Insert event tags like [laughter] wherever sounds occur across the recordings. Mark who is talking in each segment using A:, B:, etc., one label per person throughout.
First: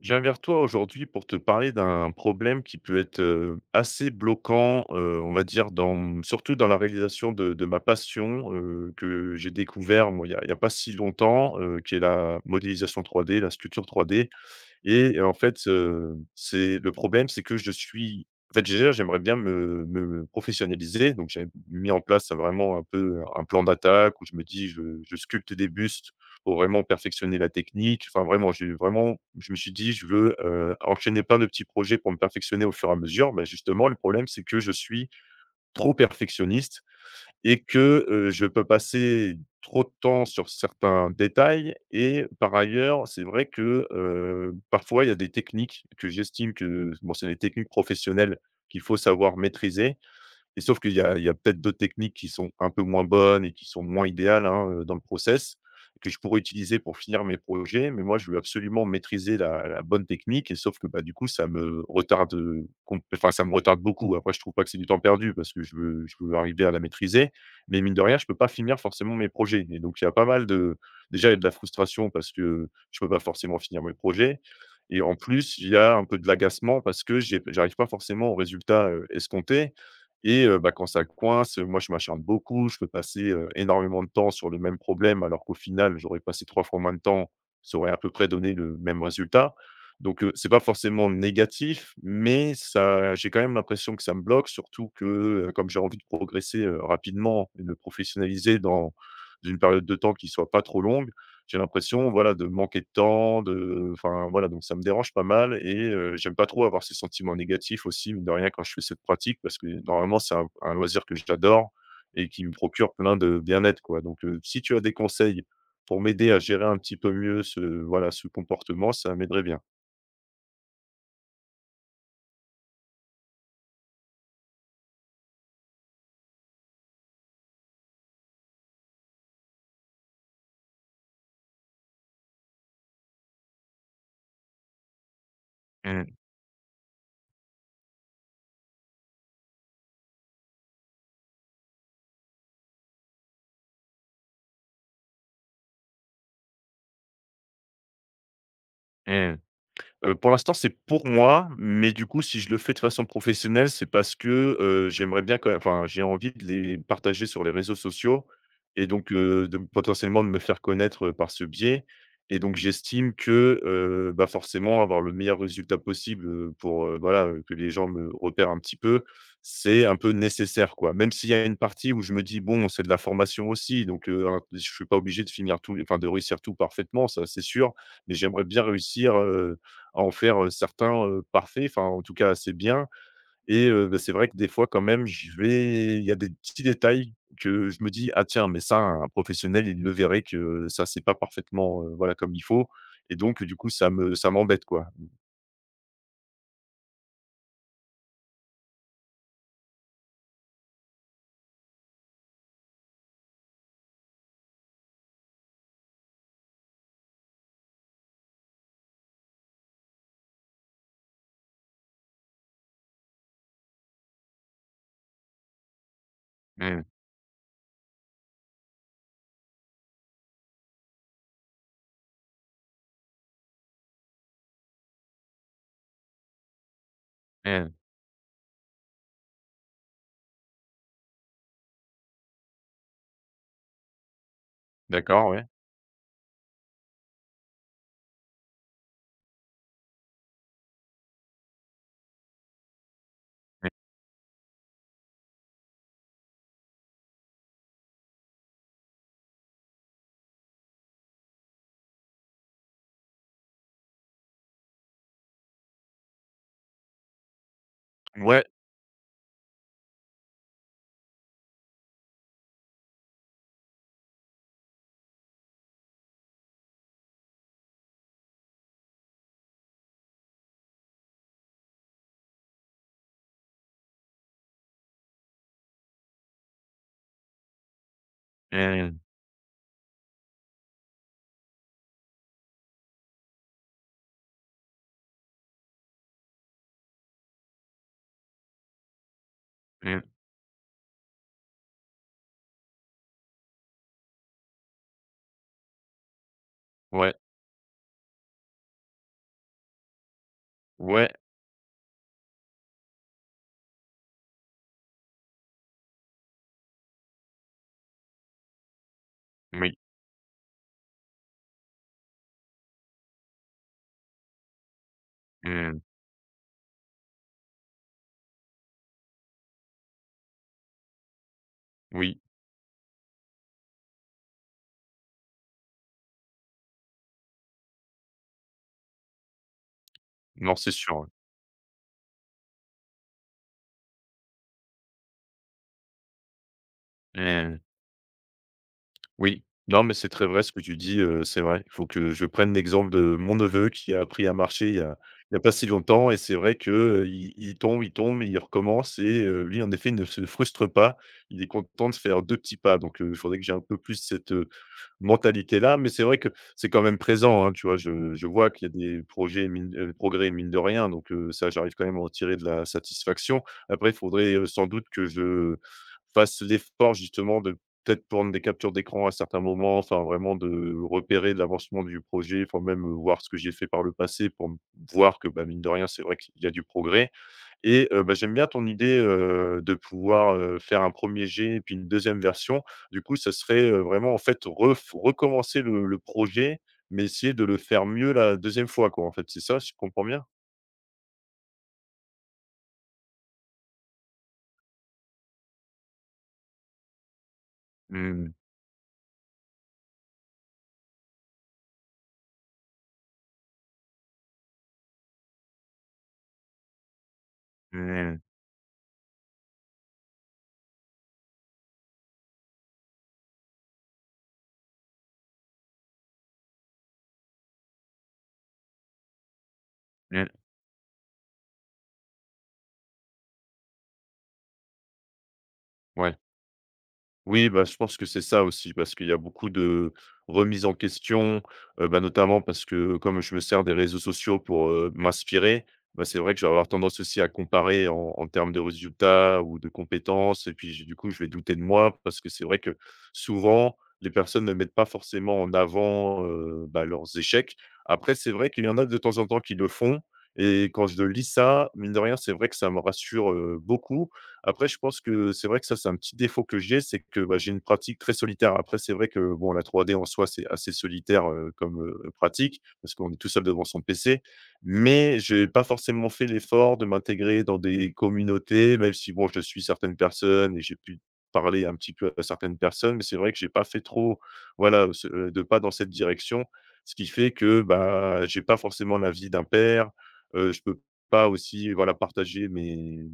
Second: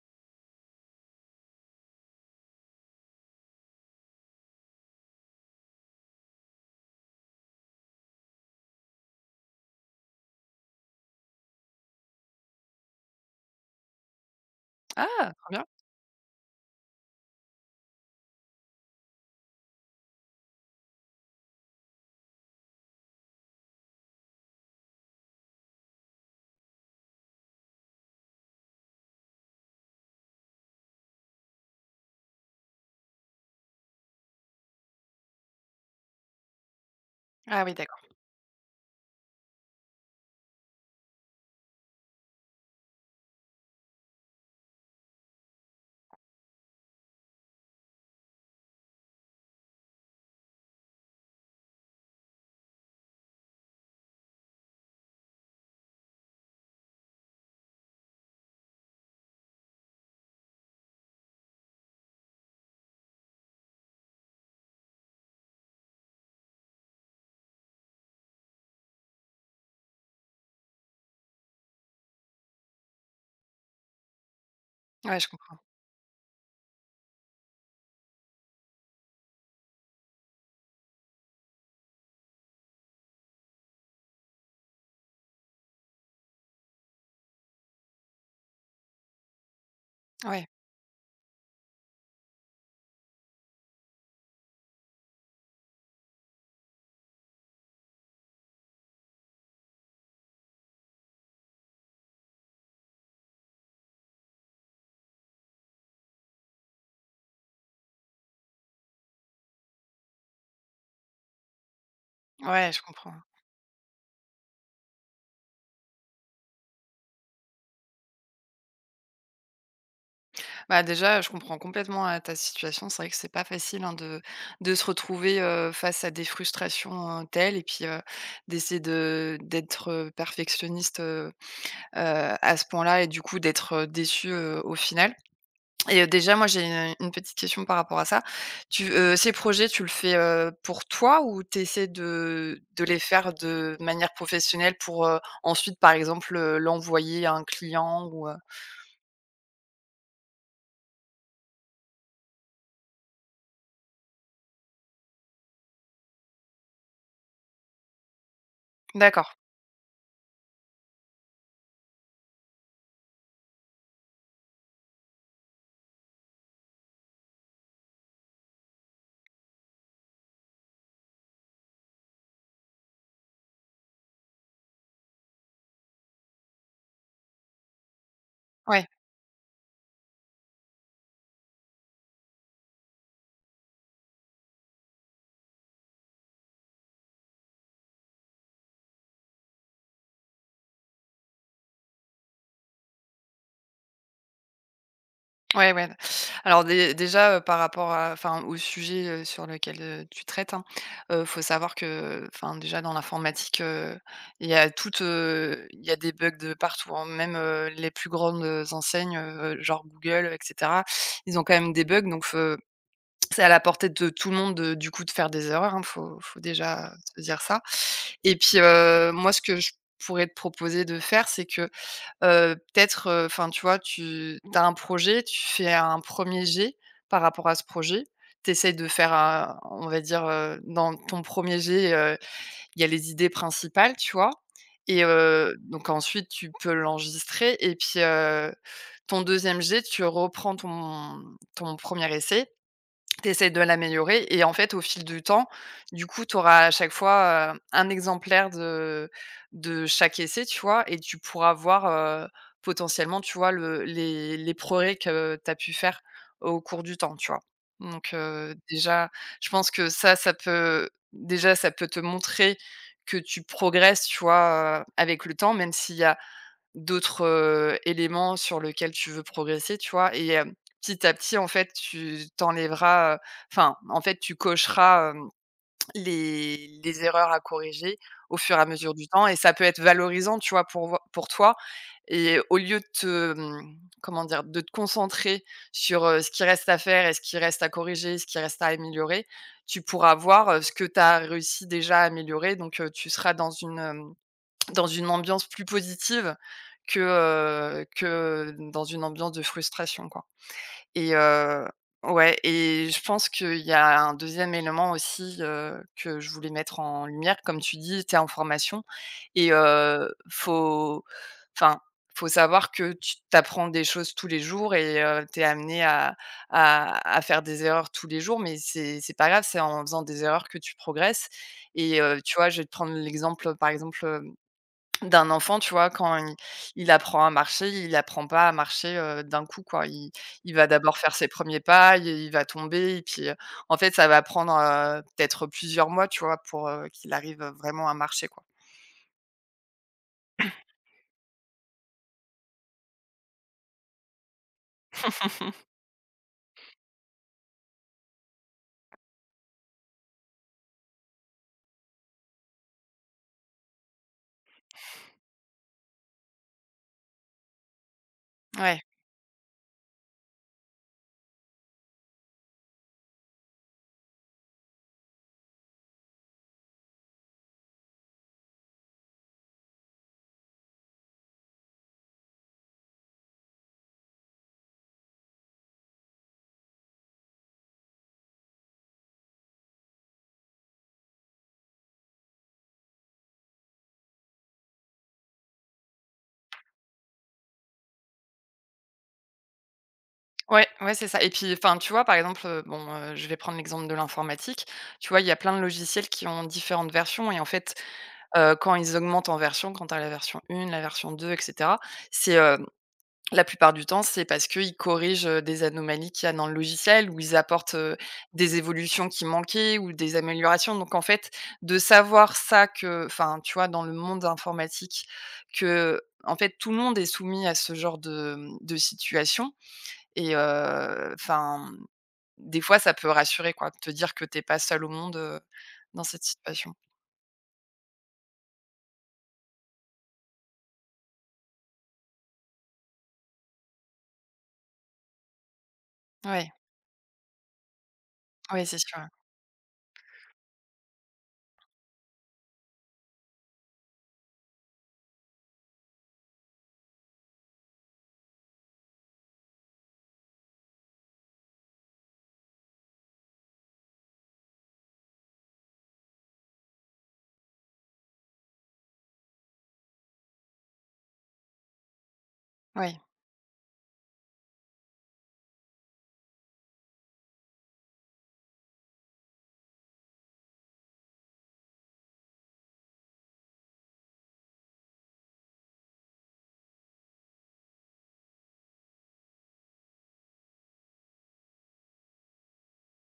A: Je viens vers toi aujourd'hui pour te parler d'un problème qui peut être assez bloquant, on va dire, surtout dans la réalisation de ma passion que j'ai découvert moi, il y a pas si longtemps, qui est la modélisation trois d la sculpture trois d et
B: Ah! Trop bien.
A: c'est le problème, c'est que je suis en fait, déjà, j'aimerais bien me professionnaliser, donc j'ai mis en place vraiment un peu un plan d'attaque où je me dis: «Je sculpte des bustes pour vraiment perfectionner la technique». Enfin, vraiment, j'ai vraiment je me suis dit: «Je veux, enchaîner plein de petits projets pour me perfectionner au fur et à mesure». Mais justement, le problème, c'est que je suis trop perfectionniste et
B: Ah oui, d'accord.
A: que, je peux passer trop de temps sur certains détails et par ailleurs, c'est vrai que, parfois, il y a des techniques que j'estime que bon, c'est des techniques professionnelles qu'il faut savoir maîtriser et sauf qu'il y a peut-être d'autres techniques qui sont un peu moins bonnes et qui sont moins idéales, hein, dans le process, que je pourrais utiliser pour finir mes projets. Mais moi, je veux absolument maîtriser la bonne technique et sauf que, bah, du coup, ça me retarde, ça me retarde beaucoup. Après, je trouve pas que c'est du temps perdu parce que je veux arriver à la maîtriser. Mais mine de rien, je peux pas finir forcément mes projets et donc il y a pas mal de déjà, il y a de la frustration parce que je peux pas forcément finir mes projets et en
B: Ouais, je
A: plus,
B: comprends.
A: il y a un peu de l'agacement parce que j'arrive pas forcément au résultat, escompté et bah, quand ça coince, moi je m'acharne beaucoup, je peux passer, énormément de temps sur le même problème alors qu'au final j'aurais passé 3 fois moins de temps, ça aurait à peu près donné le même résultat. Donc
B: Ouais,
A: c'est pas forcément négatif, mais ça j'ai quand même l'impression que ça me bloque, surtout que, comme j'ai envie de progresser, rapidement et de me professionnaliser dans une période de temps qui soit pas trop longue, j'ai l'impression, voilà, de manquer de temps, voilà, donc ça me dérange pas mal et j'aime pas trop avoir ces sentiments négatifs aussi, mine de rien, quand je fais cette pratique parce que normalement, c'est un loisir que j'adore et qui me
B: ouais, je
A: procure
B: comprends.
A: plein de bien-être, quoi. Donc si tu as des conseils pour m'aider à gérer un petit peu mieux ce comportement, ça m'aiderait bien.
B: Bah, déjà, je comprends complètement, ta situation. C'est vrai que c'est pas facile, hein, de se retrouver, face à des frustrations, telles et puis, d'essayer de d'être, perfectionniste, à ce point-là et du coup d'être, déçu, au final. Et
A: Mmh
B: déjà, moi, j'ai une petite question par rapport à ça. Tu Ces projets, tu le fais, pour toi ou tu essaies de les faire de manière professionnelle pour, ensuite, par exemple, l'envoyer à un client ou?
A: mh. Pour l'instant, c'est pour moi, mais du coup, si je le fais de façon professionnelle, c'est parce que, j'aimerais bien j'ai envie de les partager sur les réseaux sociaux et donc,
B: D'accord,
A: de potentiellement de me faire connaître, par ce biais et donc j'estime que, bah, forcément avoir le meilleur résultat possible, voilà, que les gens me repèrent un petit peu, c'est un peu nécessaire, quoi. Même s'il y a une partie où je me dis: «Bon, c'est de la formation aussi, donc, hein, je suis pas obligé de de réussir tout parfaitement», ça, c'est sûr, mais j'aimerais bien
B: ouais.
A: réussir, à en faire, certains, parfaits, enfin, en tout cas assez bien et bah, c'est vrai que des fois quand même, je vais il y a des petits détails que je me dis: «Ah tiens, mais ça, un professionnel, il le verrait que ça, c'est pas parfaitement, voilà, comme il faut» et donc du coup, ça m'embête, quoi.
B: Ouais, ouais. Alors dé déjà, par rapport à enfin, au sujet, sur lequel, tu traites, hein, faut savoir que, enfin, déjà dans l'informatique, il y a des bugs de partout, hein. Même, les plus grandes, enseignes, genre Google, et cetera, ils ont quand même des bugs donc c'est à la portée de tout le monde de du coup de faire des erreurs, hein, faut
A: Mmh,
B: déjà se dire ça et puis, moi ce que je pourrais te proposer de faire, c'est que, peut-être, enfin, tu vois, tu as un projet, tu fais un premier jet par rapport à ce
A: mmh.
B: projet. Tu essaies de faire un on va dire, dans ton premier jet, il y a les idées principales, tu vois? Et
A: D'accord, ouais.
B: donc ensuite tu peux l'enregistrer et puis, ton deuxième jet, tu reprends ton premier essai tu de l'améliorer et en fait, au fil du temps, du coup, tu auras à chaque fois, un exemplaire de chaque essai, tu vois? Et tu pourras voir, potentiellement, tu vois, le les progrès que tu as pu faire au cours du temps, tu vois? Donc
A: Mmh. Ouais.
B: déjà, je pense que ça, ça peut te montrer que tu progresses, tu vois, avec le temps, même s'il y a d'autres, éléments sur lequel tu veux progresser, tu vois? Petit à petit, en fait, enfin, en fait, tu cocheras, les erreurs à corriger au fur et à mesure
A: Mmh.
B: du temps et ça peut être valorisant, tu vois, pour toi et au lieu de te, comment dire? De te concentrer sur, ce qui reste à faire et ce qui reste à corriger, ce qui reste à améliorer, tu
A: Mmh.
B: pourras voir, ce que tu as réussi déjà à améliorer donc tu seras dans une, hem dans une ambiance plus positive que,
A: Ouais.
B: que dans une ambiance de frustration, quoi
A: Ouais.
B: et ouais et je pense qu'il y a un deuxième élément aussi, que je voulais mettre en lumière. Comme tu dis, tu es en formation et
A: Oui.
B: faut enfin, faut savoir que tu des choses tous les jours et tu es
A: Mmh.
B: amené à faire des erreurs tous les jours, mais c'est pas grave, c'est en faisant des erreurs que tu progresses et
A: Oui.
B: tu vois, je vais te prendre l'exemple, par exemple, d'un enfant, tu vois? Quand il apprend à marcher, il apprend pas à marcher, d'un coup, quoi. Il
A: Non,
B: va
A: c'est sûr,
B: d'abord
A: ouais.
B: faire ses premiers pas, il va tomber et puis, en fait, ça va prendre, peut-être plusieurs mois, tu vois? Pour, qu'il arrive,
A: Mmh.
B: vraiment à marcher, quoi.
A: Oui, non, mais c'est très vrai ce que tu dis, c'est vrai. Il faut que je prenne l'exemple de mon neveu qui a appris à marcher il y a pas si
B: [laughs]
A: longtemps et c'est vrai que, il tombe et il recommence et lui, en effet, il ne se frustre pas. Il est content de faire 2 petits pas donc il faudrait que j'ai un peu plus mentalité-là. Mais c'est vrai que c'est quand même présent, hein, tu vois? Je vois qu'il y
B: Ouais,
A: a des projets mine progrès mine de rien, donc ça, j'arrive quand même à en tirer de la satisfaction. Après, il faudrait, sans doute que je fasse l'effort justement de peut-être prendre des captures d'écran à certains moments, enfin vraiment de repérer l'avancement du projet, enfin même, voir ce que j'ai fait par le passé pour m voir que, bah, mine de rien, c'est vrai qu'il y a du progrès. Et bah, j'aime bien ton idée, de pouvoir, faire un premier er jet et puis une deuxième version. Du coup, ça serait, vraiment en fait ref recommencer le projet, mais essayer de le faire mieux la deuxième fois quoi, en fait, c'est ça, si je comprends bien?
B: ouais, ouais, c'est ça et puis, enfin, tu vois? Par exemple, bon, je vais prendre l'exemple de l'informatique. Tu vois? Il y a plein de logiciels qui ont différentes versions et en fait,
A: Mmh mh.
B: quand ils augmentent en version, quand tu as la version 1, la version 2, et cetera, c'est, la plupart du temps, c'est parce qu'ils corrigent, des anomalies qu'il y a dans le logiciel ou ils apportent,
A: Mmh.
B: des évolutions qui manquaient ou des améliorations. Donc en fait, de savoir ça que enfin, tu vois, dans le monde informatique, que en fait, tout le monde est soumis à ce genre de situation
A: Mmh.
B: et enfin, des fois, ça peut rassurer, quoi, de te dire que t'es pas seul au monde, dans
A: Ouais.
B: cette situation.
A: Oui, bah, je pense que c'est ça aussi, parce qu'il y a beaucoup de remises en question, bah, notamment parce que comme je me sers des réseaux sociaux pour, m'inspirer, bah, c'est vrai que je vais
B: Ouais,
A: avoir tendance aussi à comparer en termes de
B: ouais, c'est sûr, ouais.
A: résultats ou de compétences et puis, je vais douter de moi parce que c'est vrai que souvent, les personnes ne mettent pas forcément en avant, bah, leurs échecs. Après, c'est vrai qu'il y en a de temps en temps qui le font et quand je lis ça, mine de rien, c'est vrai que ça me rassure, beaucoup après, je pense que c'est vrai que ça, c'est un petit défaut que j'ai, c'est que, bah, j'ai une pratique très solitaire. Après, c'est vrai que, bon, la 3D en soi, c'est assez solitaire, pratique, parce
B: Ouais.
A: qu'on est tout seul devant son PC. Mais j'ai pas forcément fait l'effort de m'intégrer dans des communautés, même si, bon, je suis certaines personnes et j'ai pu parler un petit peu à certaines personnes, mais c'est vrai que j'ai pas fait trop, voilà, ce de pas dans cette direction. Ce qui fait que, bah, j'ai pas forcément la vie d'un père, je peux pas aussi, voilà, partager mes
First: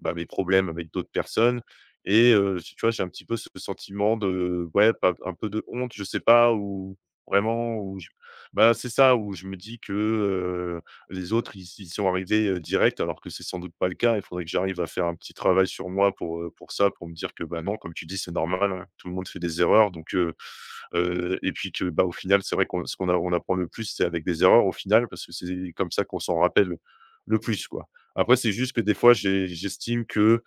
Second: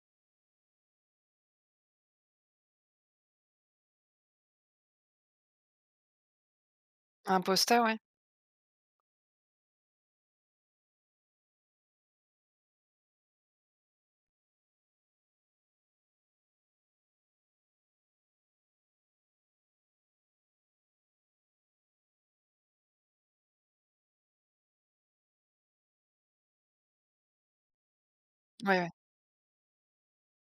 A: bah, mes problèmes avec d'autres personnes et tu vois, j'ai un petit peu ce sentiment de ouais, pas un peu de honte, je sais pas, ou vraiment
B: Imposteur,
A: où
B: ouais.
A: je bah, c'est ça, où je me dis que, les autres, ils sont arrivés, direct alors que c'est sans doute pas le cas. Il faudrait que j'arrive à faire un petit travail sur moi pour ça, pour me dire que, bah, non, comme tu dis, c'est normal, hein, tout le monde fait des erreurs donc et puis que, bah, au final, c'est vrai qu'on ce qu'on a on apprend le plus, c'est avec des erreurs au final parce que c'est comme ça qu'on s'en rappelle le plus, quoi. Après, c'est juste
B: Ouais,
A: que
B: ouais.
A: des fois, j'estime que,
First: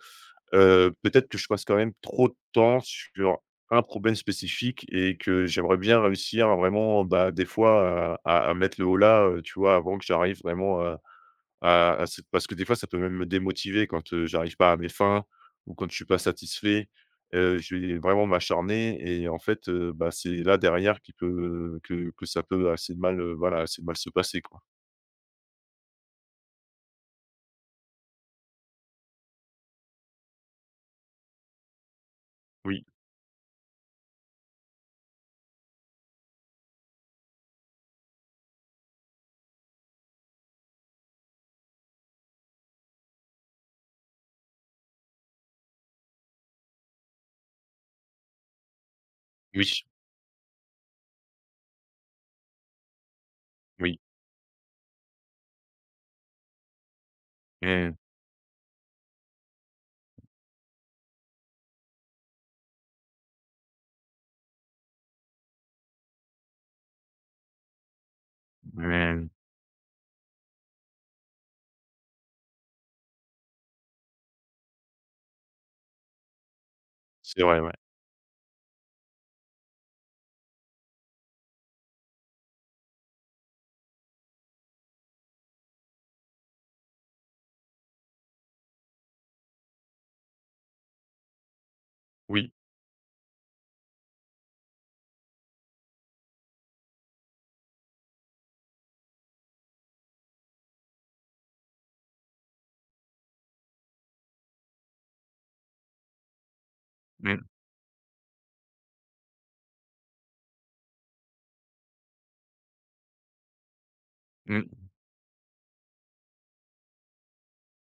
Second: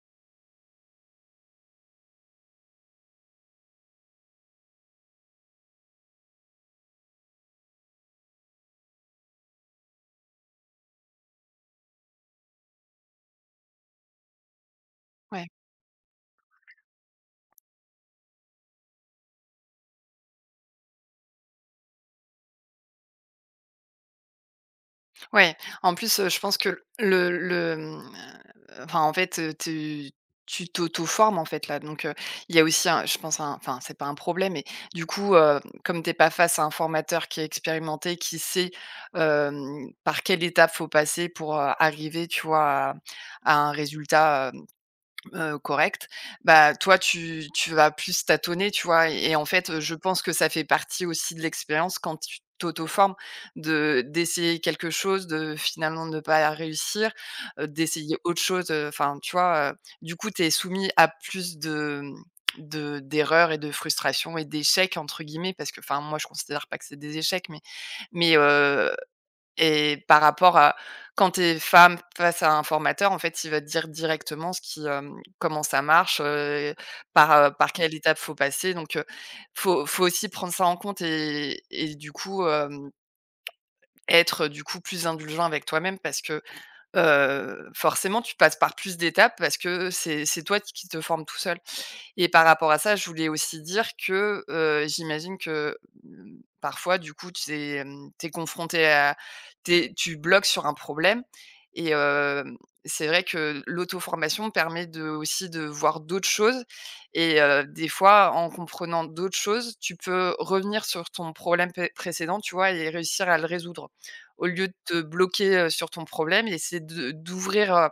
A: peut-être que je passe quand même trop de temps sur un problème spécifique et que j'aimerais bien réussir à vraiment, bah, des fois à mettre le holà, tu vois, avant que j'arrive vraiment à c'est parce que des fois, ça peut même me démotiver quand, j'arrive pas à mes fins
B: Ouais.
A: ou quand je suis pas satisfait. Je vais vraiment m'acharner et en fait, bah, c'est là derrière qui peut, que ça peut assez mal, voilà, assez mal se passer, quoi.
B: Ouais, en plus, je pense que enfin, en fait, tu t'auto-formes, en fait, là, donc il y a
A: Oui,
B: aussi un je pense un enfin, c'est pas un problème, mais du coup, comme t'es pas face à un formateur qui est expérimenté, qui sait, par quelle étape faut passer pour, arriver, tu vois, à à un résultat, correct. Bah, toi, tu vas plus tâtonner, tu vois? Et en fait,
A: oui,
B: je pense que ça fait partie aussi de l'expérience quand tu t'auto-formes,
A: oui.
B: de d'essayer quelque chose, de finalement ne pas réussir,
A: Mmh,
B: d'essayer autre chose, enfin, tu vois? Du coup, tu es soumis à plus de, mmh, de d'erreurs et de frustrations et «d'échecs» entre guillemets parce que, enfin, moi, je considère pas que c'est des échecs mais,
A: mmh.
B: et par rapport à quand tu es femme face à un formateur, en fait, il va te dire directement ce qui, comment ça marche, par,
A: C'est
B: heu,
A: vrai, ouais.
B: par quelle étape faut passer. Donc, faut aussi prendre ça en compte et du coup, être, du coup, plus indulgent avec toi-même parce que, forcément, tu passes par plus d'étapes parce que c'est toi qui te formes tout seul. Et par
A: Oui.
B: rapport à ça, je voulais aussi dire que, j'imagine que, mmh, parfois, du coup, tu es, hem, tu confronté à t'es, tu bloques sur un problème et c'est vrai que l'auto-formation permet de aussi de voir d'autres choses et
A: Mmh,
B: des fois, en comprenant d'autres choses, tu peux revenir sur ton problème pé précédent, tu vois? Et réussir à le résoudre. Au lieu de
A: mmh.
B: te bloquer, sur ton problème, essayer de d'ouvrir,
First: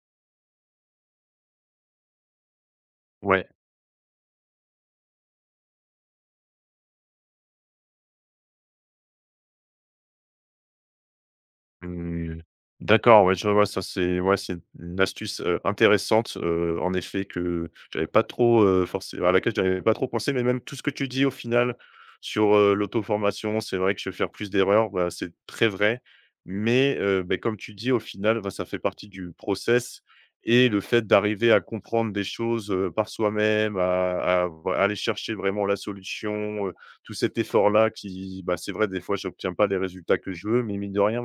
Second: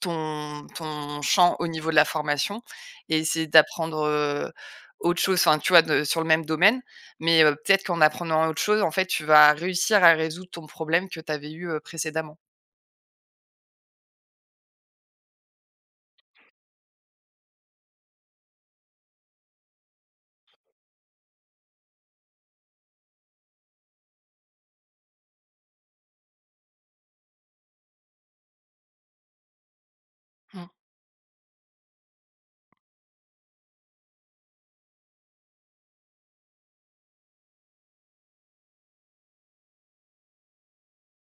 B: ton champ au niveau de la formation et essayer
A: Ouais.
B: d'apprendre, autre chose, enfin, tu vois, de sur le même domaine, mais peut-être qu'en apprenant autre chose, en fait, tu vas réussir à résoudre ton problème que tu avais eu,
A: Mmh,
B: précédemment.
A: d'accord, ouais, je vois, ça c'est ouais, c'est une astuce, intéressante, en effet que j'avais pas trop, forcé à laquelle j'avais pas trop pensé, mais même tout ce que tu dis au final sur, l'auto-formation, c'est vrai que je vais faire plus d'erreurs, bah, c'est très vrai. Mais, beh, comme tu dis au final, bah, ça fait partie du process et
B: Mmh.
A: le fait d'arriver à comprendre des choses, par soi-même, à v aller chercher vraiment la solution, tout cet effort-là qui, bah, c'est vrai des fois j'obtiens pas les résultats que je veux, mais mine de rien,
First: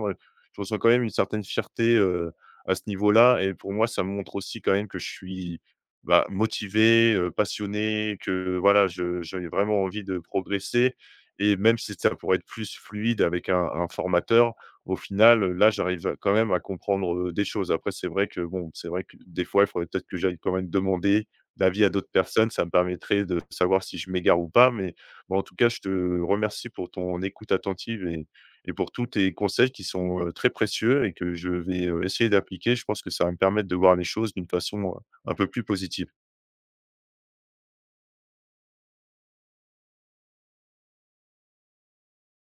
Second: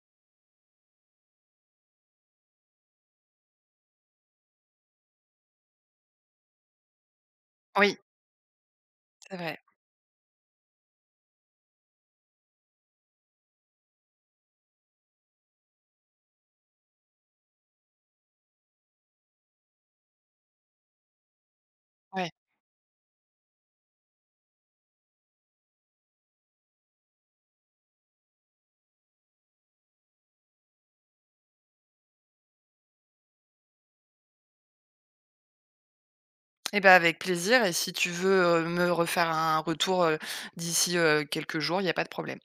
A: je ressens quand même une certaine fierté, à ce niveau-là et pour moi, ça me montre aussi quand même que je suis, bah, motivé,
B: Oui,
A: passionné, que voilà, je
B: c'est
A: j'ai
B: vrai,
A: vraiment envie de progresser et même si ça pourrait être plus fluide avec un formateur, au final, là, j'arrive à- quand même à comprendre, des choses. Après, c'est vrai que bon, c'est vrai que des fois, il faudrait peut-être que j'aille quand même demander l'avis à d'autres
B: ouais
A: personnes. Ça me permettrait de savoir si je m'égare ou pas, mais bon, en tout cas, je te remercie pour ton écoute attentive et pour tous tes conseils qui sont, très précieux et que je vais, essayer d'appliquer. Je pense que ça va me permettre de voir les choses d'une façon, un peu plus positive.
B: et ben avec plaisir et si tu veux, me refaire un retour, d'ici, quelques jours, il y a pas de problème.